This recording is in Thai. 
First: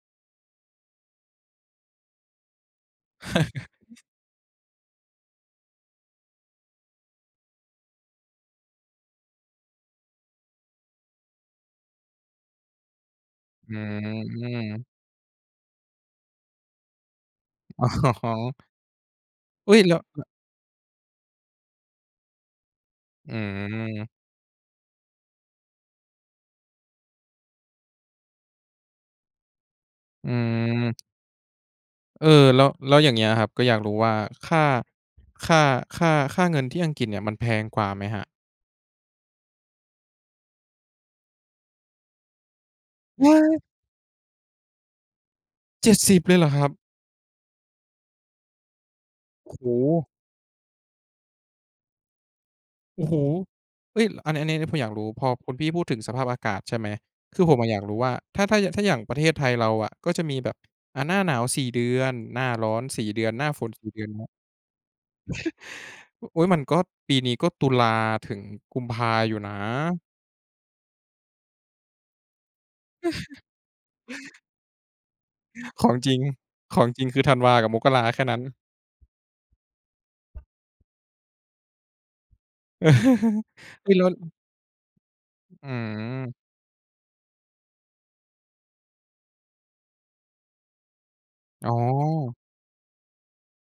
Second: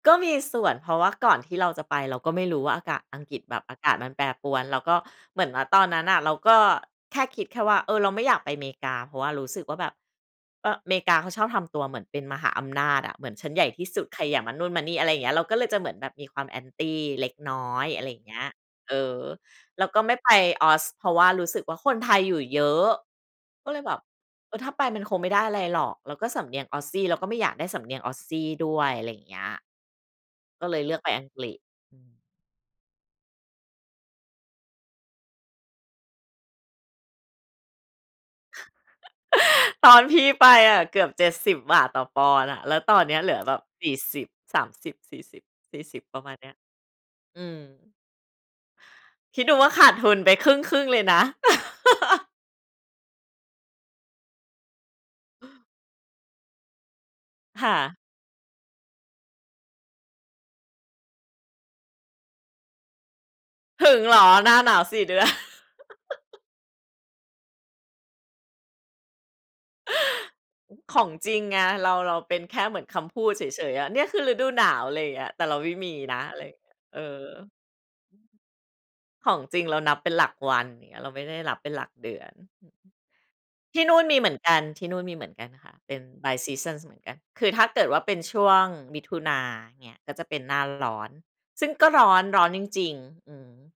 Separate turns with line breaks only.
ก็มีส่วน เพราะว่าก่อนที่เราจะไป เราก็ไม่รู้ว่า อากาศอังกฤษ แบบอากาศมันแปรปรวน แล้วก็เหมือนว่าตอนนั้นน่ะ เราก็แค่คิดแค่ว่า เออ เราไม่อยากไปเมกา เพราะว่ารู้สึกว่าแบบ เออ เมกาเขาชอบทำตัวเหมือนเป็นมหาอำนาจอะ เหมือนฉันใหญ่
อื
ที่สุด ใครอย่ามานู่นมา
ม
นี่ อะไรอย่างเงี้ย เราก็เลยจะเหมือนแบบมีความ Anti เล็กน้อ
อ
ย
๋
อะไรอย่างเงี้ย
อ
เออ
อุ๊
แ
ย!
ล้ว
แล้
ก็
ว
ไม่
ล
ไปออส เพราะว่ารู้สึกว่า คนไทยอยู่เยอะ
อื
ก็เลยแบบ
อ
เออ ถ้าไปมันคงไม่ได้อะไรหรอก แล้วก็สำเนียงออสซี่ เราก็ไม่อยากได้สำเนียงออสซี่ด้วย อะไรอย่างเงี้ย
อื
ก็เลยเล
อ
ือกไปอังกฤษ อือ
เออ แล้ว แล้วอย่างเงี้ยครับ ก็อยากรู้ว่าค่า ค่า ค่า ค่าเงินที่อังกฤษเนี่ยมันแพงกว่าไหมครับ?
ตอนพี่ไปอะเกือบ 70 บาทต่อปอนด์น่ะ แล้วตอนเนี้ย
ว
เหล
้
ื
า
อแบบ
ย!
สี่สิบสามสิบสี่สิบสี่
เจ็
ส
ด
ิบ
สิ
ปร
บ
ะม
เล
าณ
ยเห
เ
ร
นี้
อ
ย
ครับ?
อืม คิด
โอ
ด
้
ูว
โ
่าขาดท
ฮ!
ุนไปครึ่ง ๆ เลยนะ
โอ้โฮ! เอ๊ย อันนี้ อันนี้ผมอยากรู้ พอคุณพี่พูดถึงสภาพอากาศ ใช่ไหม คือผมอ
ค
ะ
่
อยาก
ะ
รู้ว่า ถ้า ถ้า ย ถ้าอย่างประเทศไทยเราอะ ก็จะมีแบบ อ่า หน้าหนาว 4 เดือน หน้าร้อน 4 เดือนหน้าฝน ส
ถ
ี่
ึ
เด
ง
ือน
เหร
เง
อ
ี้ย
หน้าหนาว 4 เดือน?
โอ๊ย มันก็ปีนี้ ก็ตุลาถึงกุมภาอยู่นะ
ของจริงไง เรา เราเป็นแค่เหมือนคำพูดเฉย ๆ อะ เนี่ยคือฤดูหนาว อะไรอย่างเงี้ย แต่เราไม่
ข
ม
อ
ี
งจร
น
ิง
ะ อะไรเงี้ย
ของ
เออ
จริง คือธันวากับมกราแค่นั้น
ของจริงเรานับเป็นหลักวันอย่างเงี้ย เราไม่ได้นับเป็นหลักเดือน ที่
ไม
น
่
ู่น
ล
มีเหมื
ด
อนกัน ที่นู่นมีเหมือนกัน
อื
ค่ะ เป็นปลา
ม
ยซีซันเหมือนกัน คือถ้าเกิดว่าเป็นช่วงมิถุนาอย่างเงี้ย ก็จะเป็นหน้าร้อน ซ
อ
ึ่
๋
งก็ร้อน
อ
ร้อนจริง ๆ อืม